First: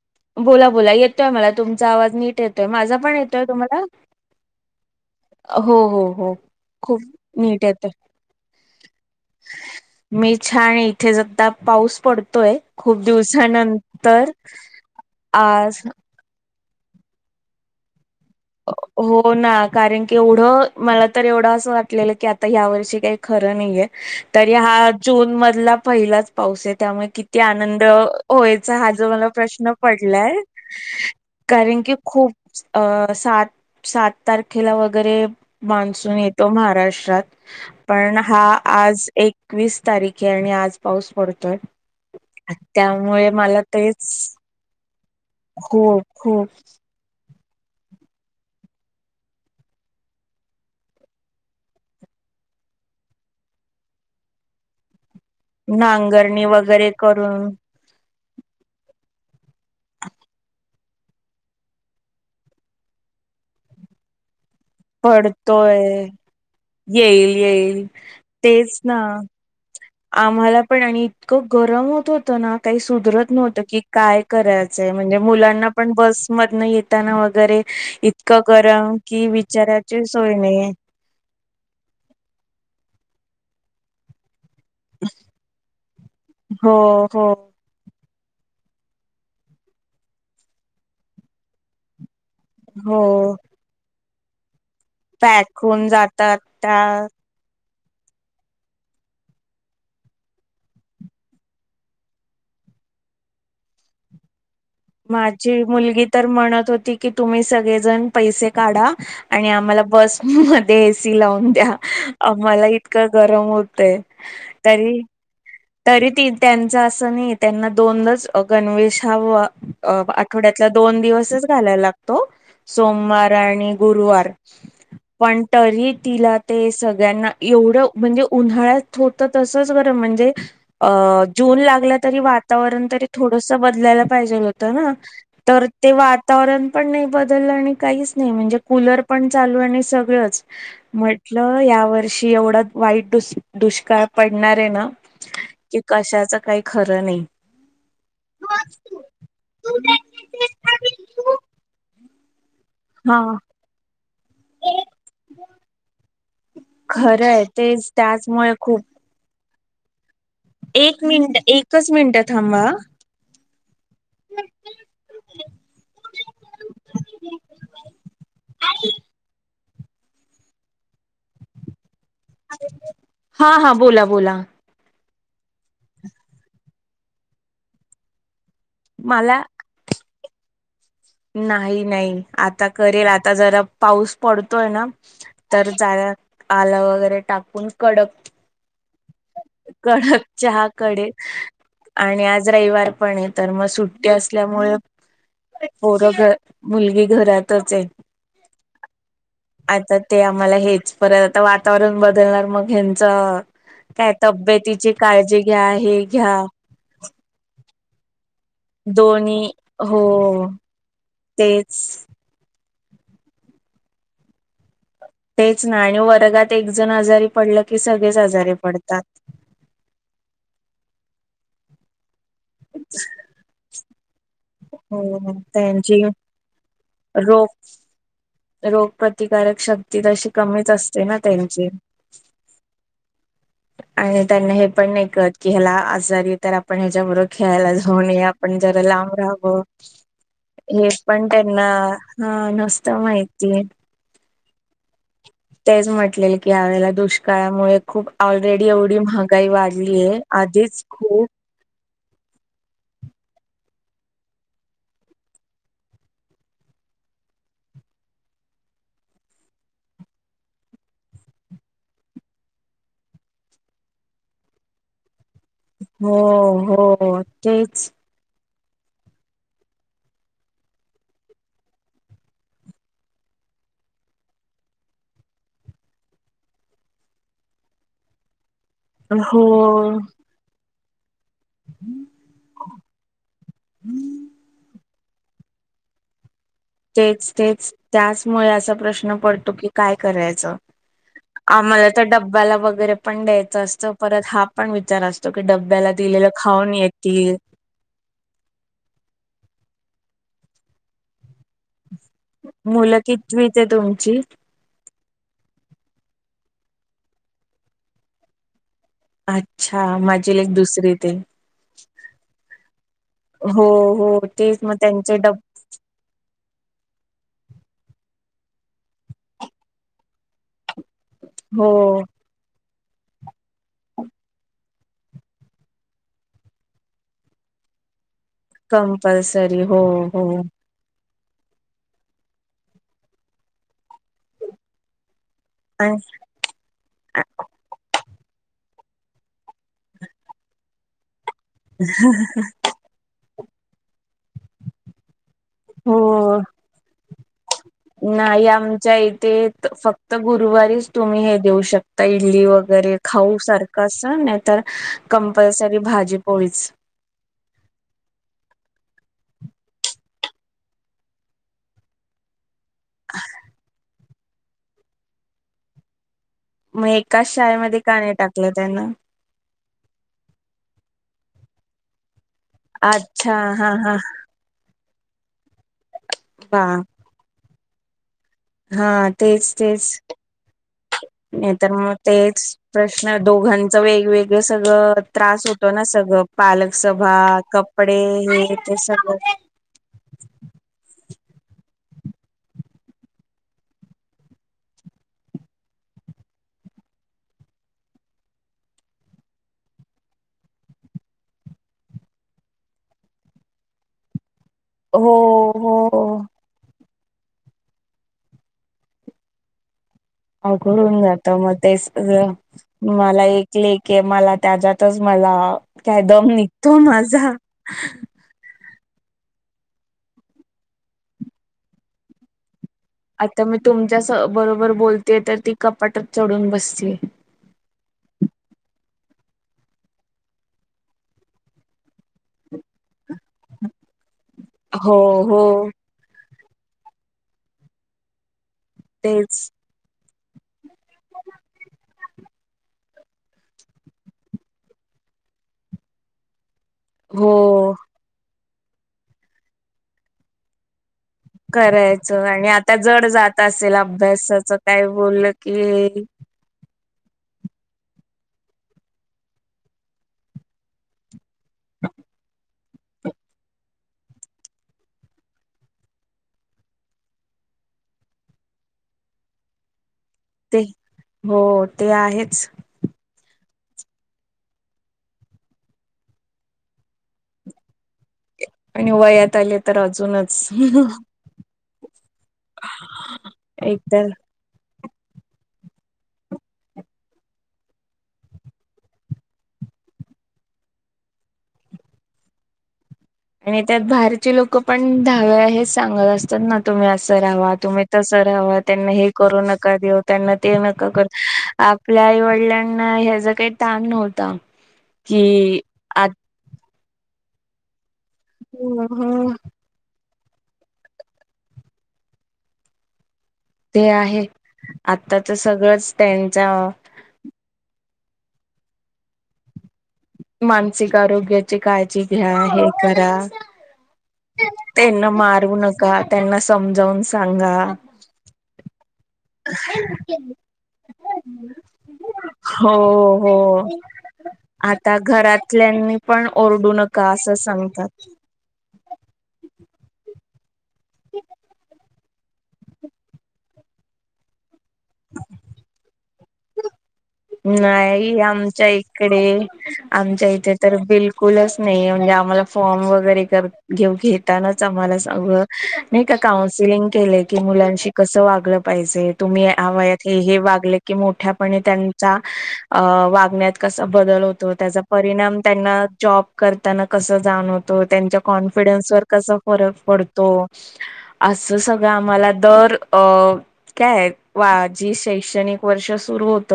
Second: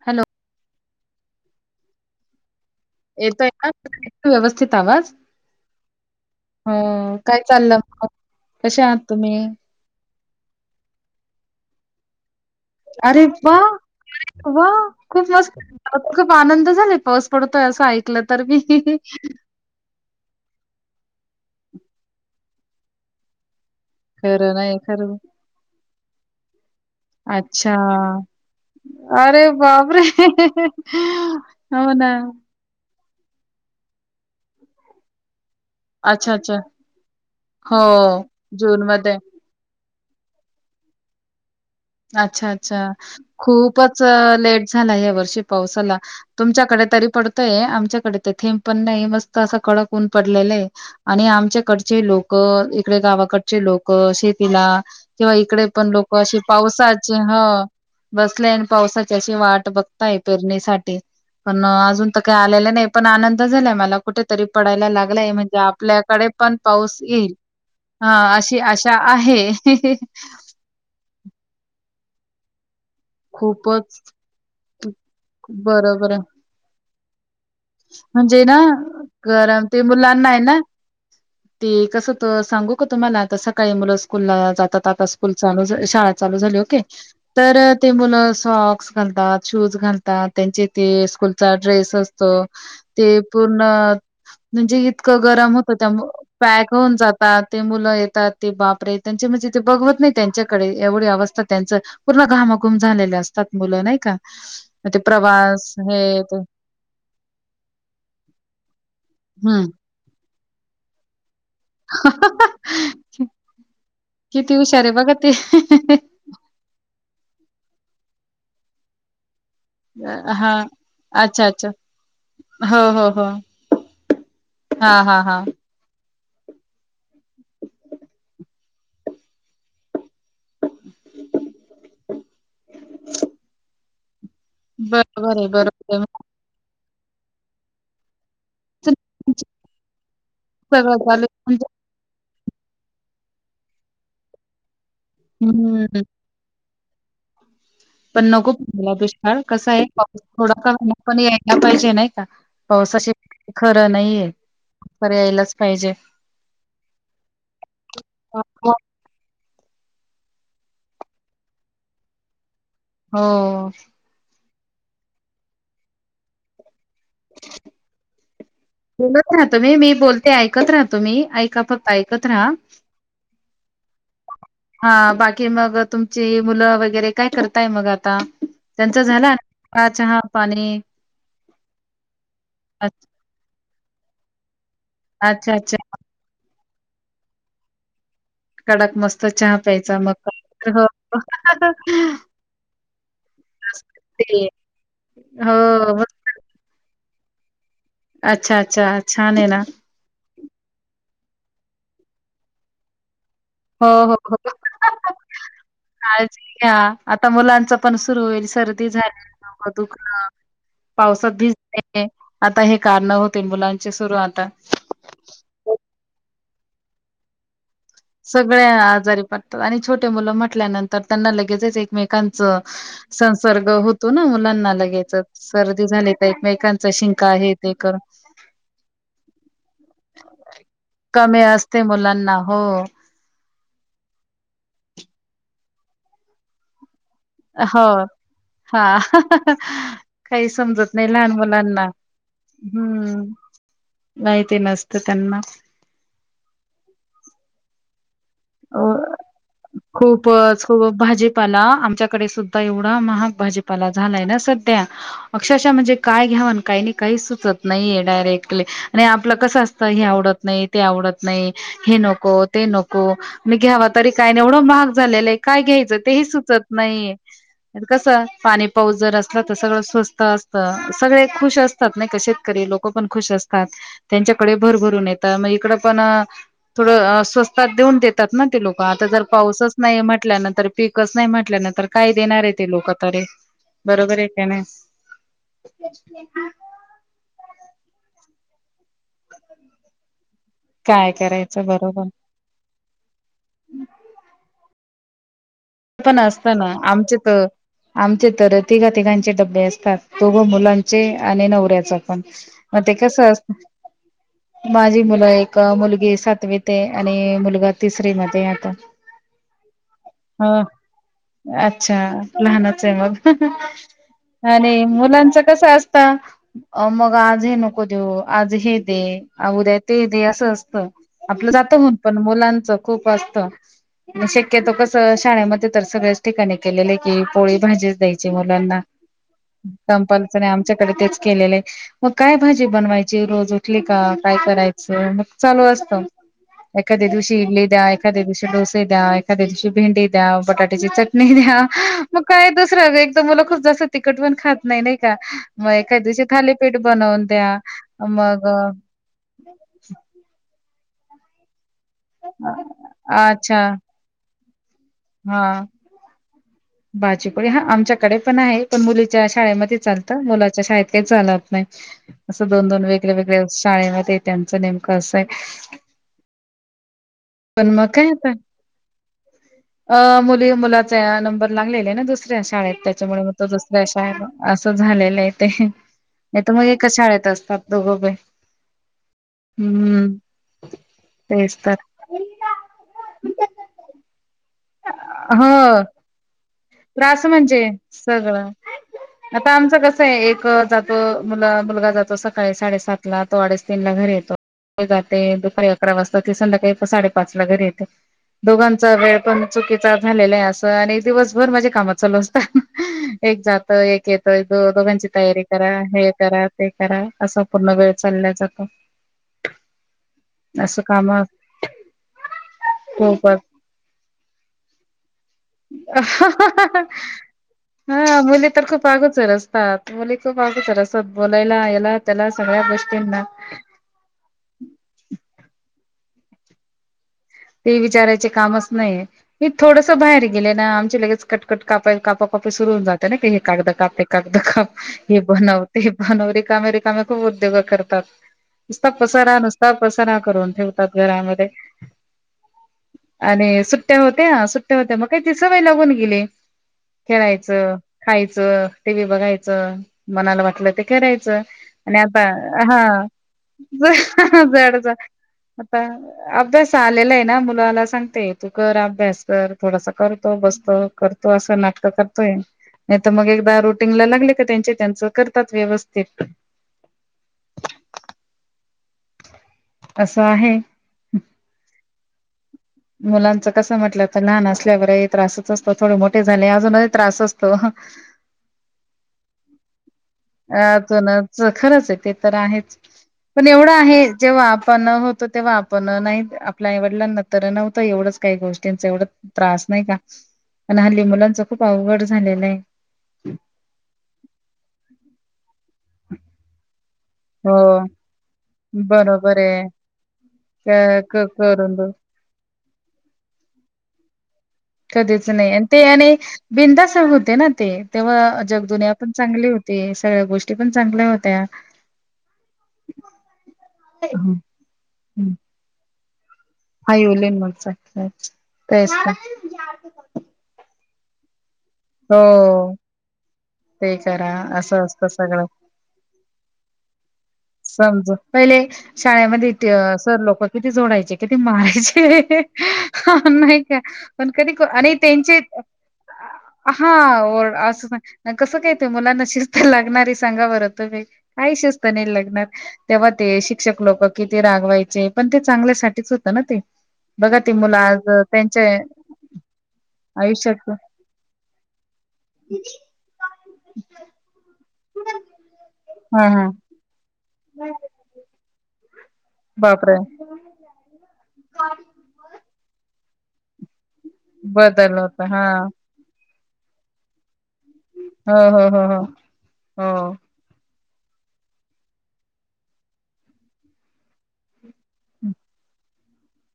Hello बोला बोला येतोय मलां तुमचां आंवाज नीट येतोय माझां येतोय कां व्यवस्थित आंवाज हो हो हो खूप कायं नीट चाललं येतोय मं कसे आहांत तुम्हीं मी छान इथे संध्या पाऊस पडतोय खूप अरे दिवसानंतर वारे वां खूंप आज मस्तं खूंप आनंद झालेय पाऊस पडतोय असं ऐकलं तरं बी हो नां कारणं की एवढं मलां तरं एवढं असं वाटलेलं की आंता ह्यां वर्षी कांहीं खरं नाहीये खरं तरी नाही हां खरं जूंन मधलां पहिलांच पाऊस आहे त्यामुळें किती अच्छा आनंद व्हयचां हां ज मलां अरे प्रश्न बापरे पडलांय कारणं हो की ना खूंप अं सात सात तारखेला वगैरें मान्सूंन अच्छा येतो अच्छा महाराष्ट्रांत हो पणं हां जून आंज मध्ये एक वीस तारीख आहे आणि आंज पाऊस पडतोय? अच्छा -अच्छा त्यामुळे मला तेच खूपचं लेट झांला यां वर्षी पावसांला खूप खूप तुमच्यांकडे तरी पडतो आहे आमच्यांकडे ते थेंब पणं नाहीं मस्तं असं कडक होऊन पडलेलं आहे. आणि आमच्यांकडचे लोकं ईकडे गांवाकडचे लोकं शेतीला किंव्हा ईकडे पणं लोकं असे नांगरणी वगैरे पावसांचे करून हं बसलेय आणि पावसांची अशी वांट बघतांय पेरणीसाठी. पणं अजूंन तरं कांहीं आलेलं नाहीं पणं आनंद झालायं मलां कुंठरी पडायला लागलायं म्हणजे पडतोय आपल्यांकडे पणं पाऊस येईल हे अशी तेच आशा ना अशी आश्या आहे. खूंप गरमं होतं होतं नां कांहीं सुधरतं नव्हतं की खूपच कायं करायचंय म्हणजे मुलांना पणं बरोबर. बसमधून येतं वगैरे इतकं म्हणजे ना गरम कि गरम ते मुलांना आहे ना? ते कसं होत, सांगू का तुम्हाला तर, सकाळी मुलं स्कूलला जातात. आ स्कूल चालू शाळा चालू झाली, हो ओके हो तर ते मुलं सॉक्स घालतात शूज घालतात, त्यांचे ते स्कूलचा ड्रेस अस हो ते पूर्ण म्हणजे? इतकं गरम पॅक होतं, होऊन त्यामुळे जातात पॅक त्या होऊन जात ते मुलं येतात ते बापरे त्यांचे म्हणजे, ते बघवत नाही त्यांच्याकडे एवढी अवस्था त्यांच पूर्ण घामाघूम झालेले, असतात मुलं नाही का म ते प्रवास हे कि, तुम्ही सगळेजण पैसे काढा आणि हम्म आम्हाला बस मध्ये एसी लावून द्या. म्हाला इतकं गरम होतय, किती हुशार आहे तरी बघा ते [unintelligible] तरी त त्यांच असं नाही, त्यांना दोनच गणवेश हव हा आठवड्यातला दोन अच्छा दिवसच अच्छा घालायला लागतो, हो हो हो सोमवार आणि गुरुवार. हा हा हा पण तरी तिला ते सगळ्यांना एवढं म्हणजे उन्हाळ्यात होतं तसच, बरं म्हणजे अ, जून लागला तरी वातावरण तरी थोडस बदलायला पाहिजे ना बरोबर आहे तर ते बरोबर आहे वातावरण पण नाही बदललं आणि काहीच नाही म्हणजे कूलर पण, चालू आणि सगळंच सगळं चालू म्हटलं म्हणजे या वर्षी एवढा, वाईट डुष दुष्काळ पडणार आहे ना? कि, हम्म कशाच काही खरं नाही. पण नको ओला दुष्काळ कसा आहे, पाऊस थोडा कमी पण यायला पाहिजे नाही का? पावसाशी हा खरं नाहीये, खरं यायलाच पाहिजे. खरंय तेच त्याचमुळे हो खूप एक मिनट, एकच मिनिट थांबा हा. हो हा. बोलत राहा तुम्ही मी बोलते ऐकत राह, तुम्ही ऐका फक्त ऐक एकत रहा हा हा बोला बोला हा बाकी मग तुमची मुलं वगैरे काय करताय मग आता? त्यांचा झाला, मला पा चहा पाणी नाही, नाही, आता करेल आता जरा पाऊस पडतोय ना अच्छा, तर, अच्छा. जाण्या आल वगैरे टाकून कडक कडक मस्त चहा प्यायचा मग कडक, चहा काय हो. कडे आणि आज रविवार पण आहे, तर मग मस्त सुट्टी ते असल्यामुळे हो- हो पोरं घ मुलगी घरातच आहे. अच्छा, अच्छा, छान आहे ना? आता ते, आम्हाला हेच परत आता वातावरण बदलणार मग ह्यांचं हो, काय? हो, हो. तब्येतीची काळजी घ्या हे घ्या. आता, मुलांच पण सुरू होईल सर भिजायला दोन्ही नको, हो दुखणं पावसात तेच भिजने आता हे, कारणं होतील मुलांचे सुरू आता तेच, ना आणि वर्गात एक जण आजारी पडलं की सगळेच आजारी सगळे पडतात. आजारी पडतात आणि छोटे मुलं म्हटल्यानंतर, त्यांना लगेच एकमेक कनच संसर्ग होतो ना मुला- [unintelligible] लगेचच हो सर्दी त्यांची झाली तर, एकमेकांचा शिंका रोग हे ते कर- रोगप्रतिकारक शक्ती तशी कमीच असते ना, कमी त्यांची. असते मुलांना हो आणि त्यांना हे पण नाही कळत की, ह्याला आजारी तर आपण ह्याच्याबरोबर- खेळायला हो जाऊ नये, आपण जरा हा लांब राहावं, काही हे समजत नाही पण लहान मुलांना त्यांना- हा, नसत माहिती. माहीती नसत त्यांना. तेच म्हटलेल की, ह्यावेळेला दुष्काळामुळे- खूप ऑलरेडी अ एवढी महागाई वाढली आहे, आधीच खूप- पण आमच्याकडे सु- ध्दा आता एवढा महाग भाजपाला झालाय ना सध्या- अक्षरशः म्हणजे काय घ्याव अन् काही नाही, काही सुचत नाहीे डायरेक्टली आणि आपलं कसं असतं हे आवडत- नाही, ते आवडत नाही, हे नको, ते नको. मी घ्यावा तरी काय एवढं महाग झालेलं आहे. काय घ्यायचं हो तेही सुचत नाही, हो तेच कस पाणी- पाऊस जर असला तर, सगळं स्वस्त असत, सगळे खुश असतात नाही का, शेतकरी लोक पण खुश असतात. त्यांच्याकडे भरभरून येत, मग इकड पण थोडं स्वस्तात देऊन देत- तात ना ते लोक. आता जर हो पाऊसच नाही म्हटल्या नंतर पीकच नाही म्हट- म्हल्यानंतर काय देणार आहे ते लोक तरी. बरोबर आहेे की नाही? तेच, तेच, त्याचमुळे असा प्रश्न पडतो की, काय करायचं? काय करायचं आम्हाला तर बरोबर डब्ब्याला वगैरे पण द्यायचं असतं, परत हा पण विचार अस- तो की, डब्ब्याला पण दिलेलं असतं ना खाऊन आमचे येतील. तर आमचे तर तिघा-तिघांचे डबे असतात, दोघं मुलांचे आणि नवऱ्याच- पण, मग ते मुलं कस अस- कितवीत आहे तुमची माझी मुलं, एक मुलगी सातवीत आहे आणि मुलगा तिसरी मध्ये आता. अच्छा, माझी लेक हो. दुसरीत आहे. अच्छा, लहानच आहे मग हो हो तेच मग आणि त्यांचे डब मुलांच कस असत- [inaudible] अ.. मग आज हे नको देऊ, आज हे दे, उद्या ते दे, असं असतं. आपलं हो जात होउन पण, मुलांच खूप असतं, शक्यतो कस- शाळेमध्ये तर सगळ्याच ठिकाणी केलेले की, पोळी, भाजीच द्यायची. चे मुलांना, कंपल्सरी हो हो कंपनीचं आणि आमचं- त्याच्याकडे तेच केलेलं आहे, मग काय भाजी बनवायची, रोज उठली का काय करायचं, मग- चालू आणि असतो. एखाद्या दिवशी इडली द्या, एखाद्या दिवशी डोसे द्या, एखाद्या दिवशी- भेंडी द्या, बटाट्याची चटणी द्या, मग काय - खूप [unintelligible] मुलं खूप जास्त मग एखाद दिवशी तिखट पण नाही खात नाही का, एखाद दिवशी हो थाली- पीठ बनवून द्या. मग नाही, आमच्या इथे फक्त गुरुवारीच तुम्ही हे देऊ शक- ता. इडली, वगैरे खाऊ अच्छा सारखं अस नाहीतर कंपल्सरी भाजी, पोळीच. भाजी, पोळी हा. आमच्याकडे पण आहे, पण मुलीच्या शाळेमध्ये चालतं, मुलाच्या शाळेत काही चालत नाही. असं दोन दोन, वेगळ वेगळ, शाळेमध्ये त्यांचं नेमकं असं आसय. मग एकाच शाळेमध्ये मग का काय नाही आता टाकलं त्यांना? अ.. मुली मुलाचा या नंबर लागलेला ना दुसऱ्या शाळेत, त्याच्यामुळे मग अच्छा तो हा दुसऱ्या हा शाळेला. असं झालेलं आहे ते. नाही तर बा मग एका शाळेत असतात दोघबी. हा तेच तेच नाही तर मग. तेच प्रश्न दोघांचं वेगवेगळं सगळं त्रास होतो हो ना सगळं. पालक सभा त्रास म्हणजे कपडे हे सगळं ते सगळं. आता आमचं कसं आहे एक जातो मुला मुलगा जातो सकाळी साडेसातला तो अडेच तीनला घरी येतो. वजाते दुपारी अकरा वाजता ते संध्याकाळी साडेपाच ला घरी येते. दोघांचा वेळ पण चुकीचा झालेला आहे असं आणि दिवस. दिवसभर माझ्या कामात चालू असतात एक जात एक येत दो दोघांची हो तयारी. करा हे हो करा ते करा असा पूर्ण वेळ चालल्या जातो. असं अघडून काम जातं म ते सगळ मला खूपच एक. लेख हाय मला त्याच्यातच मला. काय दम निघतो अहहहहह माझा. हं मुली तर खूप. आगुचर असतात मुली खूप आगुचर असतात बोलायला याला त्याला सगळ्या गोष्टींना. तसं बरोबर बोलते तर ती कपाटात चढून बसती. ते विचारायचे कामच नाहीे मी थोडसं बाहेर गेले ना आमचे लगेच कटकट कापाय कापप. वापस सुरू हून जातंना की हे कागद का हॅ प ते कागद काप हो हे हो बनव ते. हाना ओ रिकामे रिकामे खूप उद्योगं करतात नुसता पसारा नुसत. तेच नुसता पसारा करून ठेवतात घरामध्ये. आणि सुट्ट्या होत्या सुट्ट्या होत्या म काय ती सवय लागून गेली. हो. खेळायचं खायचं टी व्ही बघायचं मनाला वाटलं ते करायचं. आणि आता करायचं हा आता अहहा जड जात असेल अभ्यासाच जड काय जातं बोललं आता. की अभ्यास आलेलाय हाय. ना मुलाला सांगते तू कर अभ्यास कर थोडासा करतो बसतो करतो असं नाटकं करतोय. नाही तर मग एकदा रुटीनला लागले का त्यांचे त्यांचं करतात व्यवस्थित. असं आहे. ते हो ते आहेच. मुलांचं कसं म्हटलं तर लहान असल्यावरही त्रासच असतो थोडे मोठे झाले अजूनही त्रास असतो हह. आणि वयात आले तर अजूनच. अ जनच खरंच आहे ते तर आहेच पण एवढं एक आहे तर जेव्हा. पण होतो तेव्हा आपण नाही आपल्या आईवडलांना तर नव्हतं एवढंच काही गोष्टींचं एवढं. त्रास नाही का पण हल्ली मुलांच खूप अवघड झालेलंय हाय. नाहीतर बाहेरची लोक पण दहा वेळा हेच सांगत असतात ना तुम्ही असं ऱ्हावा हो तुम्ही. तसं राहावा. त्यांना हे बरोबर करू आहे नका देऊ त्यांना ते क नका कर क करून ब आपल्या आई वडिलांना ह्याचा. काई तान नव्हता. कधीच नाही कि आणि ते आ आणि बिंदास होते ना ते तेव्हा जगदुनिया पन चांगली होती. ते सगळ्या गोष्टी पण चांगल्या होत्या. ते आहे आत्ताचं सगळंच त्यांच. आयओलिन [inaudible] तेच त मानसिक आरोग्याची काळजी घ्या हे हो करा. ते करा असं असत त्यांना सगळं मारू नका त्यांना समजावून सांगा समजू. पहिले शाळेमध्ये ती सर लोक किती झोडायचे किती मारायचे एहेहेहह. हो हो हहं नाही का पण कधी को आणि आता त्यांचे. घरातल्यांनी पण ओर''--'' हा ओर अस नको. कसं काय ते मुलांना शिस्त लागणारी सांगा बरं तुमी काही शिस्त नाही लागणार. तेव्हा ते शिक्षक लोक किती रागवायचे पण ते चांगल्यासाठीच होतं ना ते. बघा ते मुलं आज नाई त्यांच्या आमच्या इकडे आमच्या इथे आयुष्यात तर बिल -कुलच नाही म्हणजे आम्हाला फॉर्म वगैरे कर घेऊ घे म्हणतानाच आम्हाला सा व नाही का हा हा काऊन्सलिंग केलय की मुलांशी कस वागलं पाहिजे? तुम्ही ह्या बापरे वयात हे वागले की मोठ्यापणी त्यांचा अ वागण्यात कसा बदल होतो त्याजा बदल होता परिणाम हा त्यांना जॉब करताना कसा जाणव त त्यांच्या हो हो हो कॉन्फिडन्स हो वर कसा फरक हो पडतो? असं सगळं आम्हाला दर अ काय वा जी शैक्षणिक वर्ष सुरू होत.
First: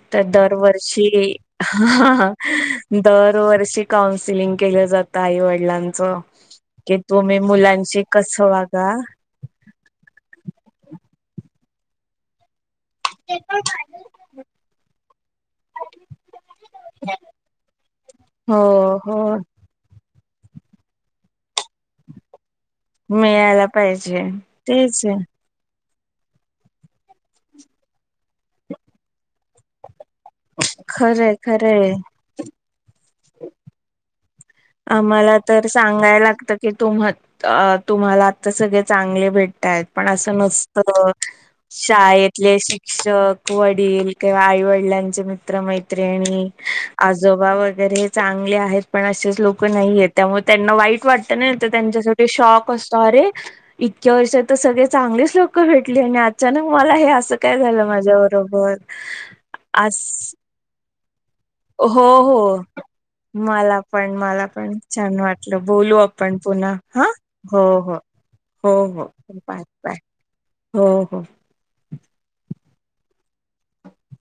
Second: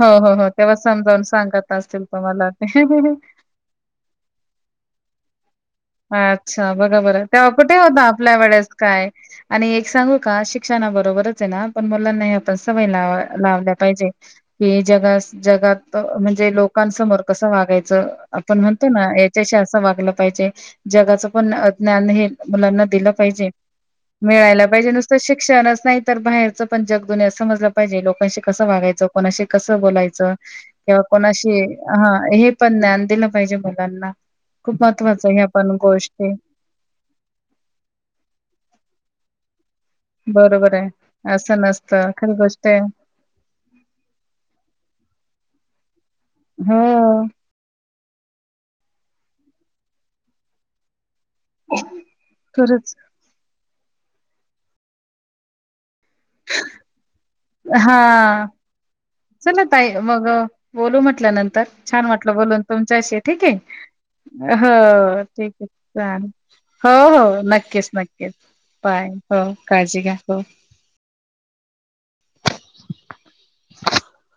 हो, हो, हो. तेव्हा दरवर्षी समजावून सांगत हा असतील हा तुम्हाला ते. ह दरवर्षी काउन्सिलिंग केलं जातं आईवडिलां अच्छा बघा बर तेव्हा कुठे होता आपल्या कसं वेळेस वागा काय? आणि एक सांगू का शिक्षणा बरोबरच आहे ना पण मुलांनाही आपण सवय ला लावल्या पाहिजे. कि जगस जगात म्हणजे लोकांसमोर कसं वागायचं? आपण हो म्हणतो ना? हो याच्याशी असं वागलं पाहिजे. जगाच पण ज्ञान हे मुलांना दील पाहिजे मिळायला पाहिजे मिळायला पाहिजे तेच नुसत आहे शिक् शिक्षणच नाही तर बाहेरचं पण जग दुनिया समजलं पाहिजे? लोकांशी कसं वागायचं? कोणाशी कसं बोलायचं? किंवा खरंय कोणाशी खरंय हा हे पण ज्ञान दिलं पाहिजे मुलांना. खूप महत्वाच आम्हाला हे प तर सांगायला लागत की तुम्ह - तुम्हाला आता सगळे चांगले भेटतायत. पण असं बरोबर नसत. आहे असं नसतं खरी शाळेतले गोष्ट आहे शिक्षक वडील किंवा आई वडिलांचे मित्र मैत्रिणी हो आजोबा वगैरे चांगले आहेत पण असेच लोक नाहीयेत त्यामुळे त्यांना वाईट वाट ते नाही त्यांच्यासाठी शॉक खरंच असतो अरे इतक्या वर्षात त सगळे चांगलेच लोक भेटली आणि अचानक मला हे अस काय झालं हा माझ्या बरोबर? चला ताई आस मग अ, बोलू म्हटल्या नंतर छान हो वाटलं हो बोलून तुमच्याशी ठीक आहे मला पण. मला पण. पण छान हो ठीक वाटलं. आहे बोलू चालेल आपण पुन्हा. हो हा. हो - नक्कीच हो. नक्कीच हो - बाय हो. Bye -bye. काळजी घ्या हो - हो. [inaudible]